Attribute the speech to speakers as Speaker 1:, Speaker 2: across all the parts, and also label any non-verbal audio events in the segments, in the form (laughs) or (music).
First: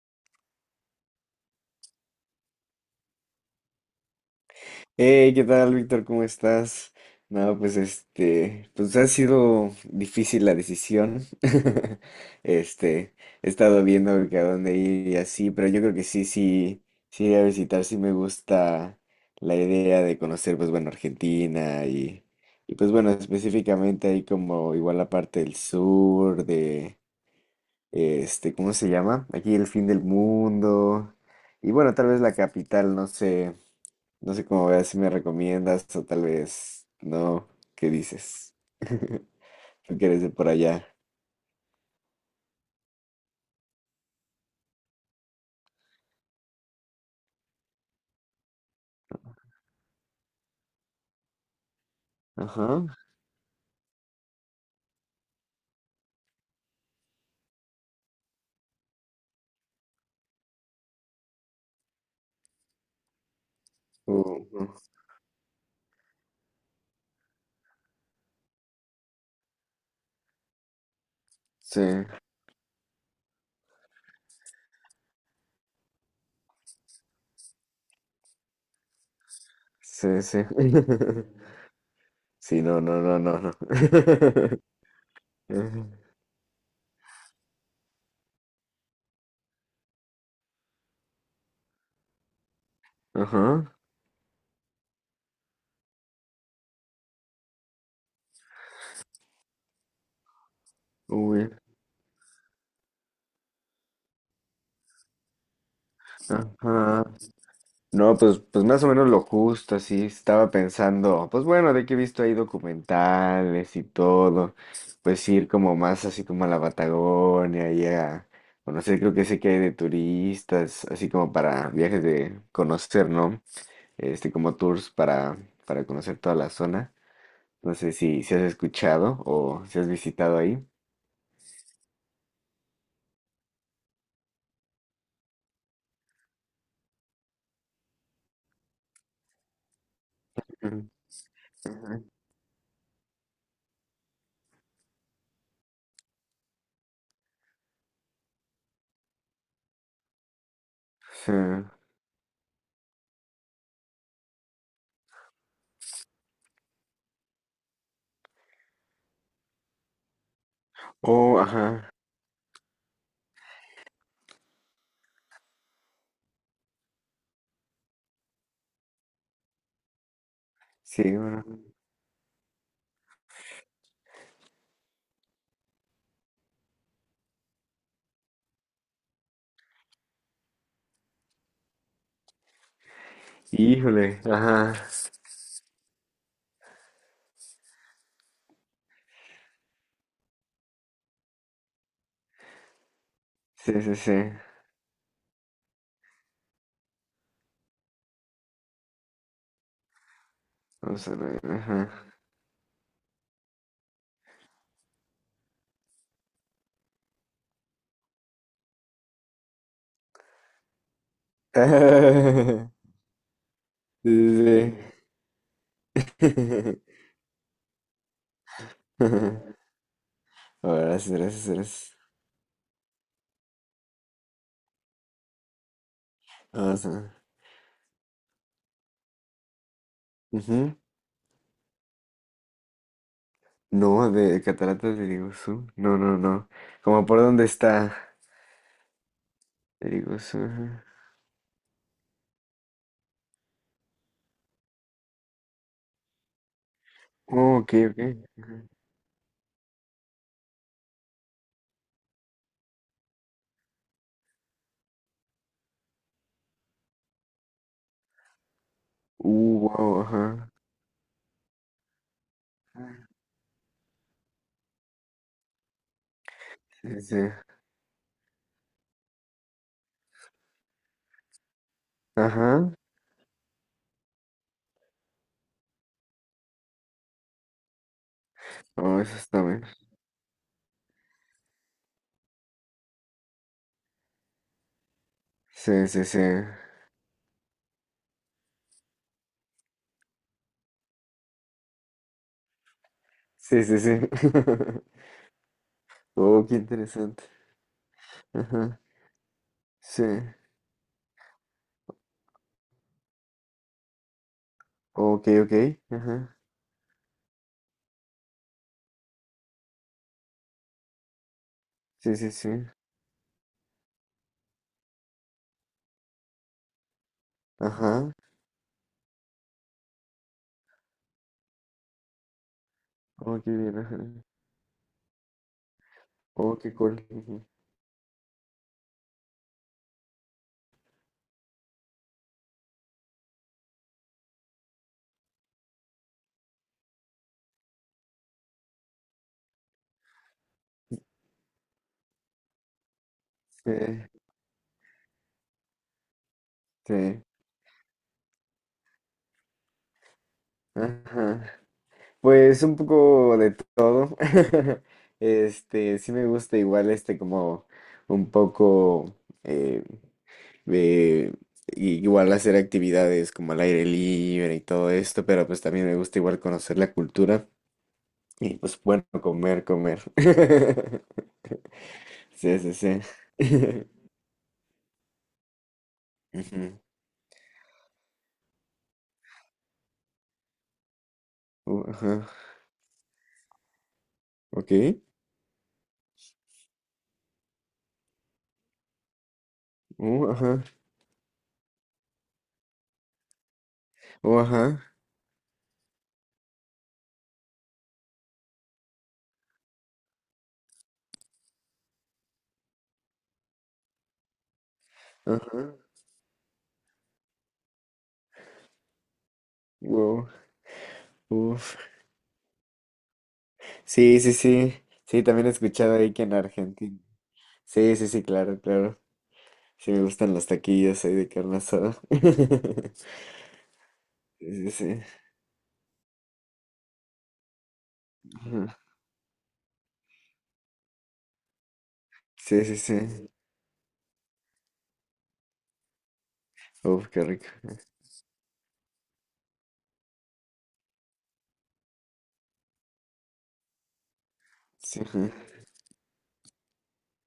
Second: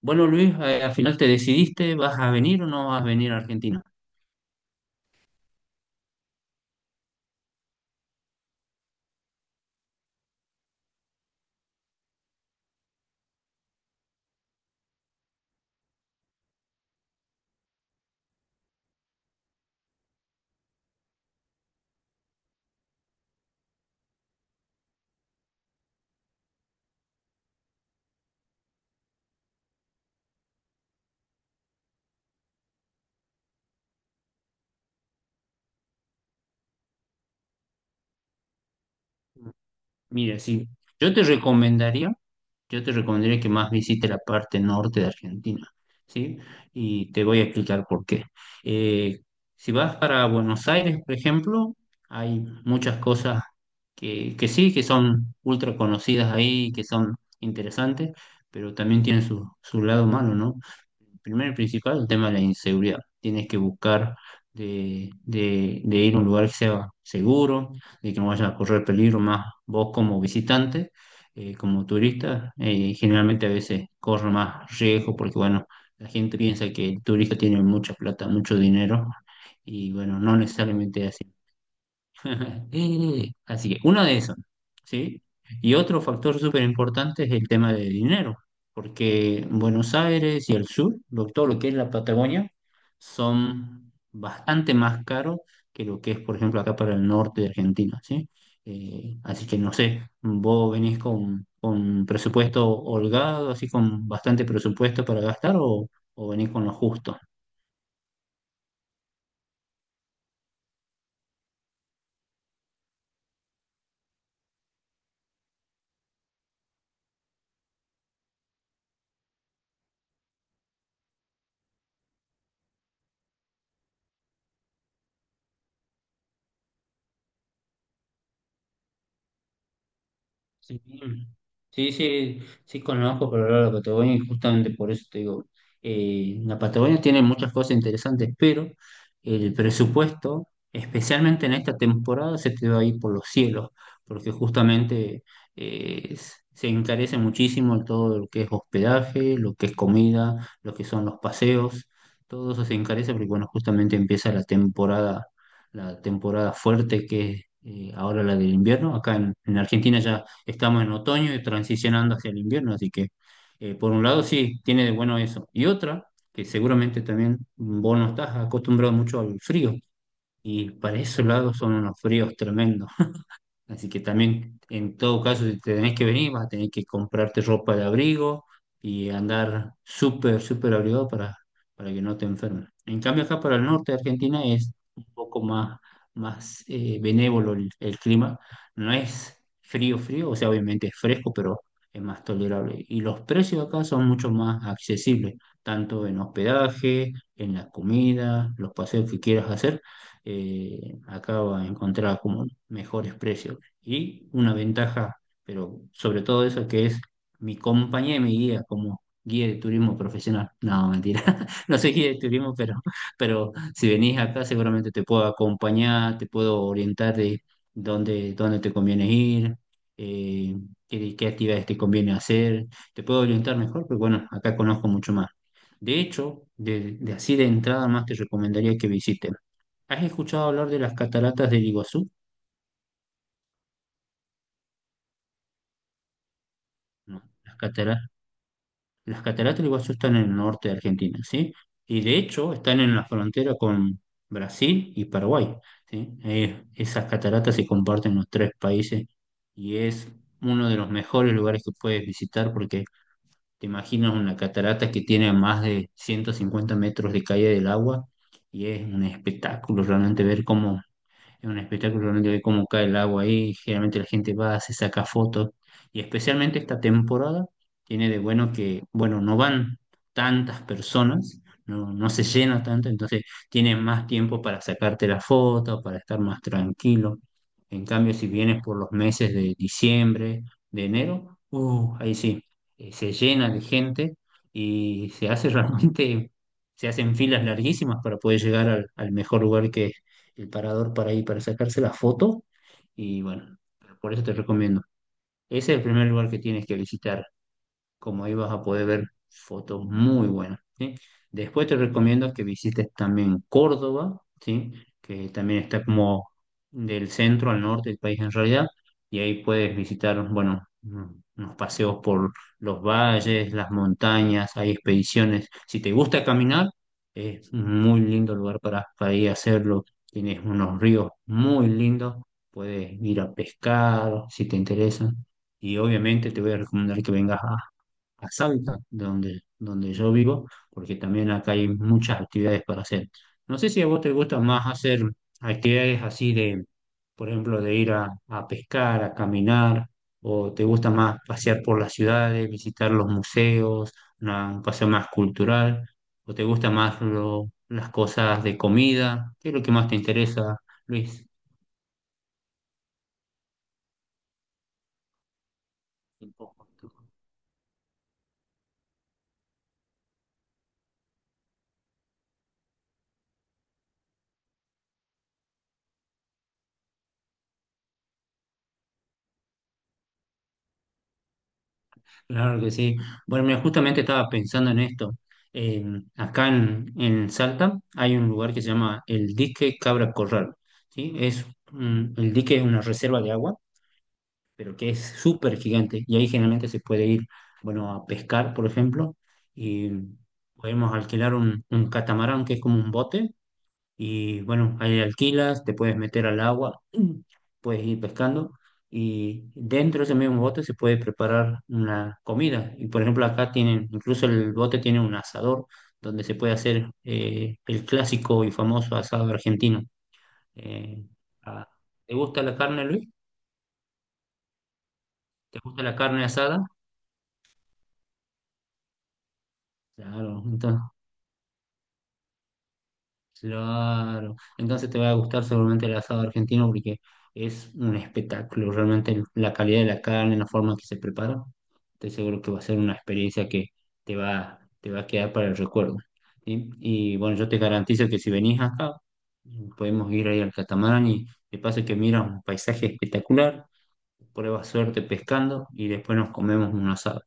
Speaker 1: Bueno, Luis, al final te decidiste, ¿vas a venir o no vas a venir a Argentina?
Speaker 2: Hey, ¿qué tal, Víctor? ¿Cómo estás? No, pues ha sido difícil la decisión. (laughs) Este, He estado viendo que a dónde ir y así, pero yo creo que sí, sí, sí iré a visitar, sí me gusta la idea de conocer, pues bueno, Argentina y pues bueno, específicamente ahí como igual la parte del sur, de ¿cómo se llama? Aquí el fin del mundo. Y bueno, tal vez la capital, no sé. No sé cómo veas si me recomiendas o tal vez no. ¿Qué dices? (laughs) Tú que eres de
Speaker 1: Mira,
Speaker 2: por
Speaker 1: sí,
Speaker 2: allá.
Speaker 1: yo te recomendaría, yo te recomendaría que más visites la parte norte de Argentina, ¿sí? Y te voy a explicar por qué. Eh, si vas para Buenos Aires, por ejemplo, hay
Speaker 2: Ajá.
Speaker 1: muchas cosas que sí, que son ultra conocidas ahí, que son interesantes, pero también tienen su lado malo, ¿no? Primero y principal, el tema de la inseguridad. Tienes que buscar
Speaker 2: Uh, uh,
Speaker 1: de ir a un lugar que sea seguro, de que no vayas a correr peligro más vos como visitante,
Speaker 2: sí,
Speaker 1: como turista. Generalmente a veces corre más riesgo porque, bueno, la gente piensa que el turista tiene mucha plata, mucho dinero y,
Speaker 2: sí,
Speaker 1: bueno, no
Speaker 2: sí.
Speaker 1: necesariamente es así.
Speaker 2: (laughs) Sí, no, no, no,
Speaker 1: (laughs)
Speaker 2: no, no.
Speaker 1: Así que uno de esos,
Speaker 2: (laughs)
Speaker 1: ¿sí? Y
Speaker 2: Ajá.
Speaker 1: otro factor súper importante es el tema de dinero, porque Buenos Aires y el sur, todo lo que es la Patagonia,
Speaker 2: Ajá.
Speaker 1: son bastante más caros que lo que es, por ejemplo, acá para el norte de Argentina, ¿sí? Así que no sé, vos venís con,
Speaker 2: Uy,
Speaker 1: con presupuesto holgado, así con bastante presupuesto para gastar o venís con lo
Speaker 2: ajá.
Speaker 1: justo.
Speaker 2: No, pues más o menos lo justo, así estaba pensando, pues bueno, de que he visto ahí documentales y todo, pues ir como más así como a la Patagonia y a conocer, creo que sé que hay de turistas, así como para viajes de conocer, ¿no? Como tours para conocer toda la zona. No sé si has escuchado o si has visitado ahí.
Speaker 1: Sí, sí, sí, sí conozco, pero la Patagonia y justamente por eso te digo, la Patagonia tiene muchas cosas interesantes, pero el presupuesto,
Speaker 2: Ujú,
Speaker 1: especialmente en esta
Speaker 2: ujú.
Speaker 1: temporada, se te va a ir por los cielos, porque justamente se encarece muchísimo todo lo que es hospedaje, lo que es comida, lo que son los
Speaker 2: Sí.
Speaker 1: paseos, todo eso se encarece porque, bueno, justamente empieza la temporada fuerte que es ahora la del invierno. Acá en Argentina ya estamos en otoño
Speaker 2: Oh,
Speaker 1: y
Speaker 2: ajá.
Speaker 1: transicionando hacia el invierno, así que por un lado sí, tiene de bueno eso. Y otra, que seguramente también vos no estás acostumbrado mucho al frío, y para
Speaker 2: Sí,
Speaker 1: esos
Speaker 2: bueno.
Speaker 1: lados son unos fríos tremendos. Así que también, en todo caso, si te tenés que venir, vas a tener que comprarte ropa de abrigo y andar súper, súper abrigado para que no te enfermes. En cambio, acá para el norte de
Speaker 2: Híjole,
Speaker 1: Argentina es
Speaker 2: ajá.
Speaker 1: un poco más benévolo el clima. No es frío, frío, o sea, obviamente es fresco, pero es más tolerable. Y los precios
Speaker 2: Sí,
Speaker 1: acá
Speaker 2: sí,
Speaker 1: son
Speaker 2: sí.
Speaker 1: mucho más accesibles, tanto en hospedaje, en la comida, los paseos que quieras hacer.
Speaker 2: Vamos a
Speaker 1: Acá
Speaker 2: ver,
Speaker 1: vas a
Speaker 2: ajá.
Speaker 1: encontrar como mejores precios y una ventaja, pero sobre todo eso, que es mi compañía y mi guía como guía de turismo profesional. No, mentira, (laughs) no soy guía de turismo, pero,
Speaker 2: (laughs)
Speaker 1: pero si
Speaker 2: Sí,
Speaker 1: venís acá
Speaker 2: sí,
Speaker 1: seguramente te puedo acompañar, te puedo
Speaker 2: sí.
Speaker 1: orientar de dónde te conviene ir,
Speaker 2: (laughs)
Speaker 1: eh,
Speaker 2: Ahora gracias,
Speaker 1: qué
Speaker 2: gracias,
Speaker 1: actividades te
Speaker 2: gracias.
Speaker 1: conviene hacer, te puedo orientar mejor, pero bueno, acá conozco mucho más. De hecho,
Speaker 2: Vamos a
Speaker 1: de
Speaker 2: ver.
Speaker 1: así de entrada más te recomendaría que visiten. ¿Has escuchado hablar
Speaker 2: Ujú.
Speaker 1: de las cataratas del Iguazú?
Speaker 2: No, de Cataratas de Iguazú. No, no, no. Como por
Speaker 1: No,
Speaker 2: dónde
Speaker 1: las
Speaker 2: está
Speaker 1: cataratas Las cataratas del Iguazú
Speaker 2: el
Speaker 1: están en el
Speaker 2: Iguazú.
Speaker 1: norte de
Speaker 2: Ajá.
Speaker 1: Argentina, ¿sí? Y de hecho están en la frontera con Brasil y Paraguay, ¿sí? Esas cataratas
Speaker 2: Oh,
Speaker 1: se
Speaker 2: ok, ok.
Speaker 1: comparten en los tres
Speaker 2: Ajá.
Speaker 1: países y es uno de los mejores lugares que puedes visitar porque te imaginas una catarata que tiene más de 150 metros de caída del agua y
Speaker 2: Uh, wow, ajá.
Speaker 1: es un espectáculo realmente ver cómo cae el agua ahí. Generalmente la gente va, se saca fotos. Y especialmente esta
Speaker 2: Sí, sí. Sí.
Speaker 1: temporada tiene de bueno que, bueno, no van tantas personas, no se llena
Speaker 2: Ajá.
Speaker 1: tanto, entonces tienes más tiempo para sacarte la foto, para estar más tranquilo. En cambio, si vienes por los
Speaker 2: Oh, eso
Speaker 1: meses
Speaker 2: está
Speaker 1: de
Speaker 2: bien.
Speaker 1: diciembre, de enero, ahí sí, se llena de gente y se hace (laughs)
Speaker 2: Sí, sí, sí.
Speaker 1: realmente, se hacen filas larguísimas para poder llegar al mejor lugar que el parador para ir, para sacarse la foto. Y bueno,
Speaker 2: Sí, sí, sí.
Speaker 1: por eso te recomiendo.
Speaker 2: (laughs)
Speaker 1: Ese es el primer lugar que
Speaker 2: Oh, qué
Speaker 1: tienes que
Speaker 2: interesante.
Speaker 1: visitar como ahí vas a
Speaker 2: Ajá.
Speaker 1: poder ver fotos
Speaker 2: Sí.
Speaker 1: muy buenas, ¿sí? Después te recomiendo que visites también Córdoba, ¿sí?
Speaker 2: Ok,
Speaker 1: Que
Speaker 2: ok.
Speaker 1: también está como
Speaker 2: Ajá.
Speaker 1: del centro al norte del país en realidad, y ahí puedes visitar, bueno, unos paseos
Speaker 2: Sí, sí,
Speaker 1: por
Speaker 2: sí.
Speaker 1: los valles, las montañas, hay expediciones. Si te gusta caminar, es un muy
Speaker 2: Ajá.
Speaker 1: lindo lugar para ir a hacerlo. Tienes unos ríos muy lindos, puedes ir a
Speaker 2: Oh, qué bien, ajá.
Speaker 1: pescar si te interesa. Y obviamente te voy a
Speaker 2: Oh, qué
Speaker 1: recomendar
Speaker 2: cool.
Speaker 1: que vengas
Speaker 2: Ujú.
Speaker 1: a Salta, donde yo vivo, porque también acá hay muchas actividades para hacer. No sé si a vos te gusta más hacer actividades así de, por ejemplo, de ir a pescar, a caminar, o te gusta más pasear por las ciudades, visitar los museos,
Speaker 2: Eh,
Speaker 1: un paseo más cultural, o te gusta más
Speaker 2: sí,
Speaker 1: las cosas de comida. ¿Qué es lo que más te interesa, Luis?
Speaker 2: ajá. Pues un poco de todo. (laughs) Sí me
Speaker 1: Un
Speaker 2: gusta
Speaker 1: poco.
Speaker 2: igual como un poco eh, de igual hacer actividades como al aire libre y todo esto, pero pues también me gusta igual conocer la cultura y pues bueno, comer, comer. (laughs) Sí,
Speaker 1: Claro que
Speaker 2: sí,
Speaker 1: sí.
Speaker 2: sí.
Speaker 1: Bueno, mira, justamente
Speaker 2: (laughs)
Speaker 1: estaba pensando en esto. Eh, Acá
Speaker 2: Ujú.
Speaker 1: en Salta hay un lugar que se llama el Dique Cabra Corral, ¿sí? Es
Speaker 2: Uh, ajá.
Speaker 1: el dique es una reserva de agua,
Speaker 2: Ok.
Speaker 1: pero que es súper gigante y ahí generalmente se puede ir, bueno, a pescar, por ejemplo, y
Speaker 2: Ajá.
Speaker 1: podemos alquilar un catamarán que es como un bote
Speaker 2: Uh,
Speaker 1: y bueno,
Speaker 2: ajá.
Speaker 1: ahí alquilas, te puedes meter al agua, (clears throat) puedes ir pescando y dentro de ese mismo bote se puede preparar una comida. Y por ejemplo, acá tienen, incluso el bote tiene un asador
Speaker 2: Ajá.
Speaker 1: donde se puede hacer el clásico y famoso asado argentino.
Speaker 2: Wow,
Speaker 1: Eh, ah,
Speaker 2: uf.
Speaker 1: ¿Te gusta la carne, Luis?
Speaker 2: Sí, sí, sí. Sí, también he
Speaker 1: ¿Te gusta la
Speaker 2: escuchado ahí que
Speaker 1: carne
Speaker 2: en
Speaker 1: asada?
Speaker 2: Argentina. Sí, sí, sí, claro, claro. Sí, me gustan
Speaker 1: Claro,
Speaker 2: los
Speaker 1: entonces
Speaker 2: taquillos ahí de carne asada. (laughs)
Speaker 1: Claro,
Speaker 2: Sí, sí,
Speaker 1: entonces te
Speaker 2: sí.
Speaker 1: va a gustar seguramente el asado argentino porque es un espectáculo,
Speaker 2: Ajá.
Speaker 1: realmente la calidad de la carne, la forma en que se prepara, estoy seguro que va a
Speaker 2: Sí, sí,
Speaker 1: ser una
Speaker 2: sí.
Speaker 1: experiencia que te va a quedar para el recuerdo. ¿Sí?
Speaker 2: Uf,
Speaker 1: Y
Speaker 2: qué
Speaker 1: bueno,
Speaker 2: rico.
Speaker 1: yo te garantizo que si venís acá, podemos ir ahí al catamarán y de paso que miras un paisaje espectacular, pruebas
Speaker 2: Sí.
Speaker 1: suerte
Speaker 2: Ajá.
Speaker 1: pescando y después nos comemos un asado.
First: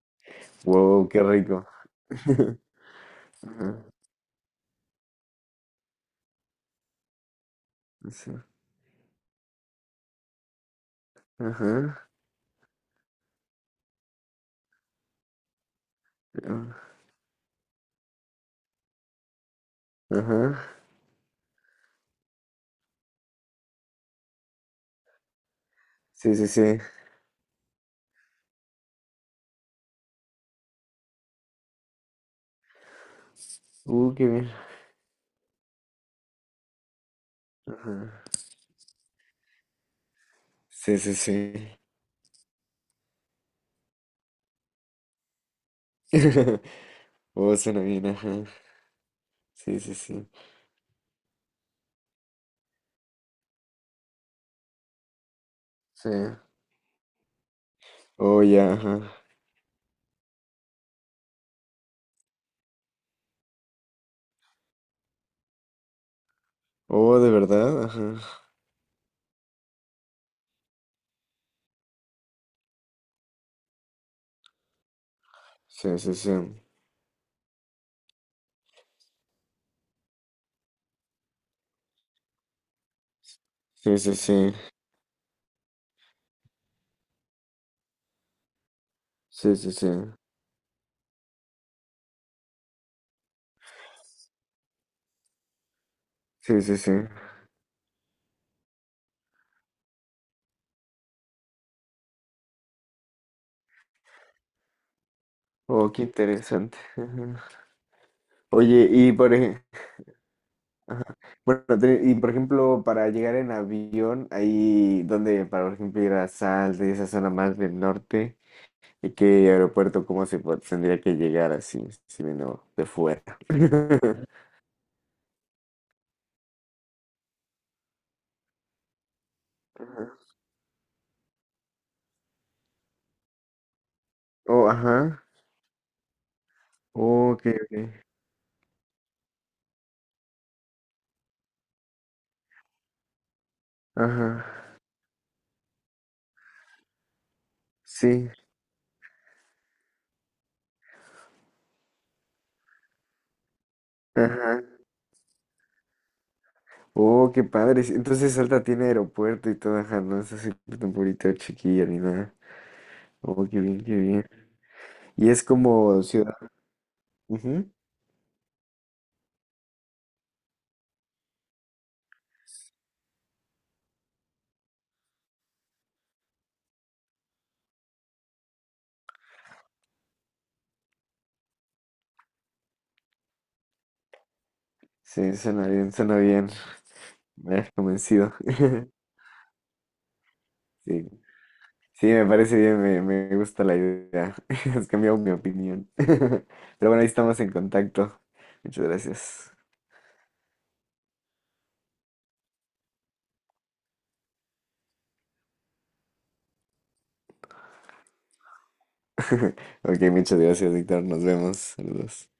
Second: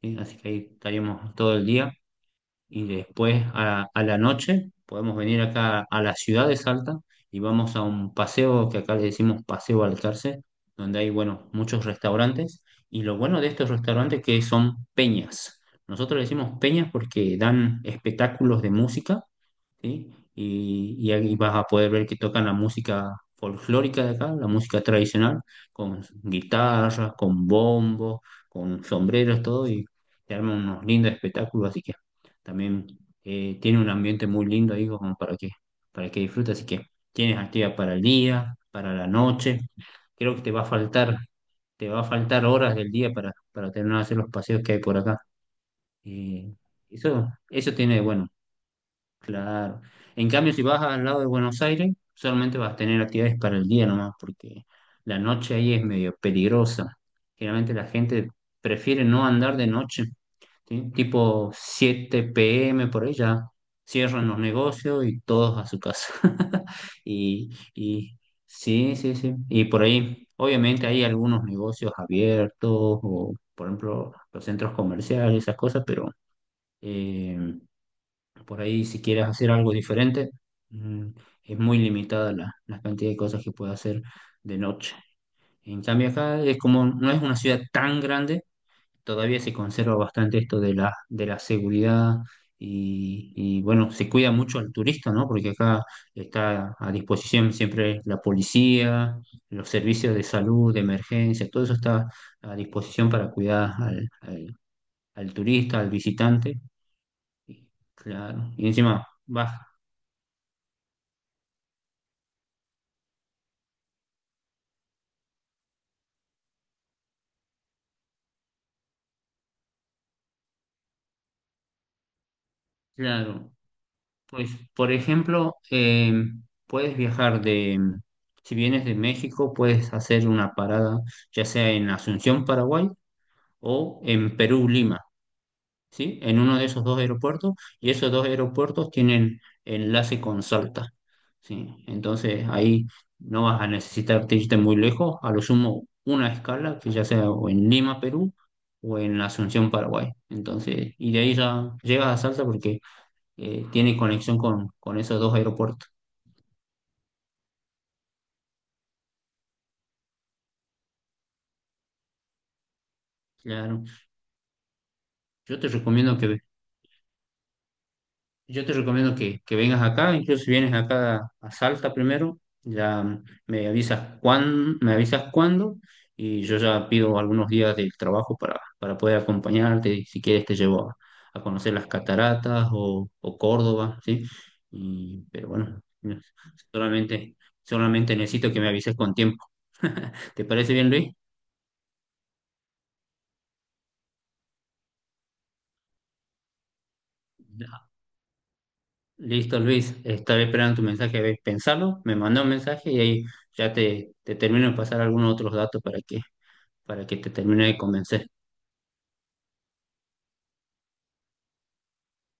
Speaker 1: ¿Sí? Así que ahí
Speaker 2: Wow, qué
Speaker 1: estaríamos todo el
Speaker 2: rico.
Speaker 1: día
Speaker 2: (laughs)
Speaker 1: y después
Speaker 2: Ajá.
Speaker 1: a la noche podemos venir acá a la ciudad de Salta y vamos a un
Speaker 2: Sí.
Speaker 1: paseo que acá le decimos Paseo Balcarce, donde hay, bueno, muchos
Speaker 2: Ajá.
Speaker 1: restaurantes y lo bueno de estos restaurantes que son peñas. Nosotros le decimos
Speaker 2: Ah,
Speaker 1: peñas porque dan espectáculos de música, ¿sí?
Speaker 2: ajá.
Speaker 1: Y ahí vas a poder ver que tocan la música folclórica de acá, la música tradicional, con
Speaker 2: Sí, sí, sí.
Speaker 1: guitarras, con bombos, con sombreros, todo, y te arman unos lindos espectáculos, así que también tiene un
Speaker 2: Uh,
Speaker 1: ambiente
Speaker 2: qué
Speaker 1: muy
Speaker 2: bien.
Speaker 1: lindo ahí como para que disfrutes, así que tienes actividad para el
Speaker 2: Ajá.
Speaker 1: día, para la noche, creo que
Speaker 2: Sí, sí, sí.
Speaker 1: te va a faltar horas del día para terminar de hacer los paseos que hay por acá. Eh,
Speaker 2: (laughs)
Speaker 1: eso,
Speaker 2: Oh,
Speaker 1: eso
Speaker 2: suena
Speaker 1: tiene de
Speaker 2: bien,
Speaker 1: bueno.
Speaker 2: ajá.
Speaker 1: Claro.
Speaker 2: Sí, sí,
Speaker 1: En
Speaker 2: sí.
Speaker 1: cambio, si vas al lado de Buenos Aires, solamente vas a tener actividades para el día nomás, porque la noche ahí es
Speaker 2: Sí.
Speaker 1: medio peligrosa. Generalmente la gente
Speaker 2: Oh, ya,
Speaker 1: prefiere
Speaker 2: ajá.
Speaker 1: no andar de noche, ¿sí? Tipo 7 p.m. por ahí ya cierran los negocios y todos a su casa. (laughs)
Speaker 2: Oh, de
Speaker 1: Y,
Speaker 2: verdad, ajá.
Speaker 1: y sí, sí, sí. Y por ahí, obviamente hay algunos negocios abiertos o, por ejemplo, los centros comerciales, esas cosas,
Speaker 2: Sí,
Speaker 1: pero,
Speaker 2: sí, sí.
Speaker 1: eh, por ahí, si quieres hacer algo diferente, mm, es muy limitada la cantidad de cosas que puedes
Speaker 2: Sí,
Speaker 1: hacer
Speaker 2: sí, sí.
Speaker 1: de noche. En cambio, acá es como no es una ciudad tan grande, todavía se
Speaker 2: Sí, sí, sí.
Speaker 1: conserva bastante esto de la seguridad y, bueno, se cuida mucho al turista, ¿no? Porque acá
Speaker 2: Sí,
Speaker 1: está
Speaker 2: sí,
Speaker 1: a
Speaker 2: sí.
Speaker 1: disposición siempre la policía, los servicios de salud, de emergencia, todo eso está a disposición para cuidar al turista, al
Speaker 2: Oh, qué
Speaker 1: visitante.
Speaker 2: interesante. Ajá.
Speaker 1: Claro, y
Speaker 2: Oye,
Speaker 1: encima
Speaker 2: y por
Speaker 1: vas
Speaker 2: ejemplo, bueno, y por ejemplo, para llegar en avión, ahí donde, para por ejemplo, ir a Salta y esa zona más del norte, ¿y qué aeropuerto, tendría que llegar así, si vino de fuera?
Speaker 1: Claro,
Speaker 2: (laughs)
Speaker 1: pues por ejemplo, puedes viajar si vienes de México, puedes
Speaker 2: Ajá.
Speaker 1: hacer una parada ya sea en Asunción, Paraguay o en Perú,
Speaker 2: Oh,
Speaker 1: Lima,
Speaker 2: ajá.
Speaker 1: ¿sí? En uno de esos dos
Speaker 2: Oh, ok,
Speaker 1: aeropuertos y
Speaker 2: ok.
Speaker 1: esos dos aeropuertos tienen enlace con Salta, ¿sí? Entonces ahí no vas a necesitar
Speaker 2: Ajá.
Speaker 1: irte muy lejos, a lo sumo una escala que ya sea o en Lima, Perú
Speaker 2: Sí.
Speaker 1: o en Asunción, Paraguay. Entonces, y de ahí ya llegas a Salta porque tiene conexión
Speaker 2: Ajá.
Speaker 1: con esos dos aeropuertos.
Speaker 2: Oh, qué padre. Sí, entonces Salta tiene aeropuerto y todo, ajá, no es así tan bonito, chiquilla ni nada. Oh, qué
Speaker 1: Claro.
Speaker 2: bien, qué bien. Y es
Speaker 1: Yo te
Speaker 2: como
Speaker 1: recomiendo
Speaker 2: ciudad.
Speaker 1: que,
Speaker 2: Ujú.
Speaker 1: yo te recomiendo que vengas acá, incluso si vienes acá a Salta primero, ya me avisas cuándo y yo ya pido algunos días del trabajo para poder acompañarte y si quieres te llevo a conocer las cataratas o Córdoba, ¿sí? Y,
Speaker 2: Sí,
Speaker 1: pero
Speaker 2: suena
Speaker 1: bueno,
Speaker 2: bien, suena
Speaker 1: no,
Speaker 2: bien.
Speaker 1: solamente,
Speaker 2: Me has
Speaker 1: solamente
Speaker 2: convencido.
Speaker 1: necesito que me
Speaker 2: (laughs)
Speaker 1: avises con tiempo. (laughs) ¿Te parece bien, Luis?
Speaker 2: Sí, sí, me parece bien, me gusta la idea. (laughs) Has cambiado mi opinión. (laughs) Pero bueno, ahí estamos en contacto. Muchas gracias.
Speaker 1: Listo, Luis. Estaba esperando tu mensaje. A ver, pensalo. Me mandó un mensaje y ahí ya te termino de pasar algunos otros datos para que te termine de convencer.
Speaker 2: (laughs) Ok, muchas gracias, Víctor. Nos vemos. Saludos.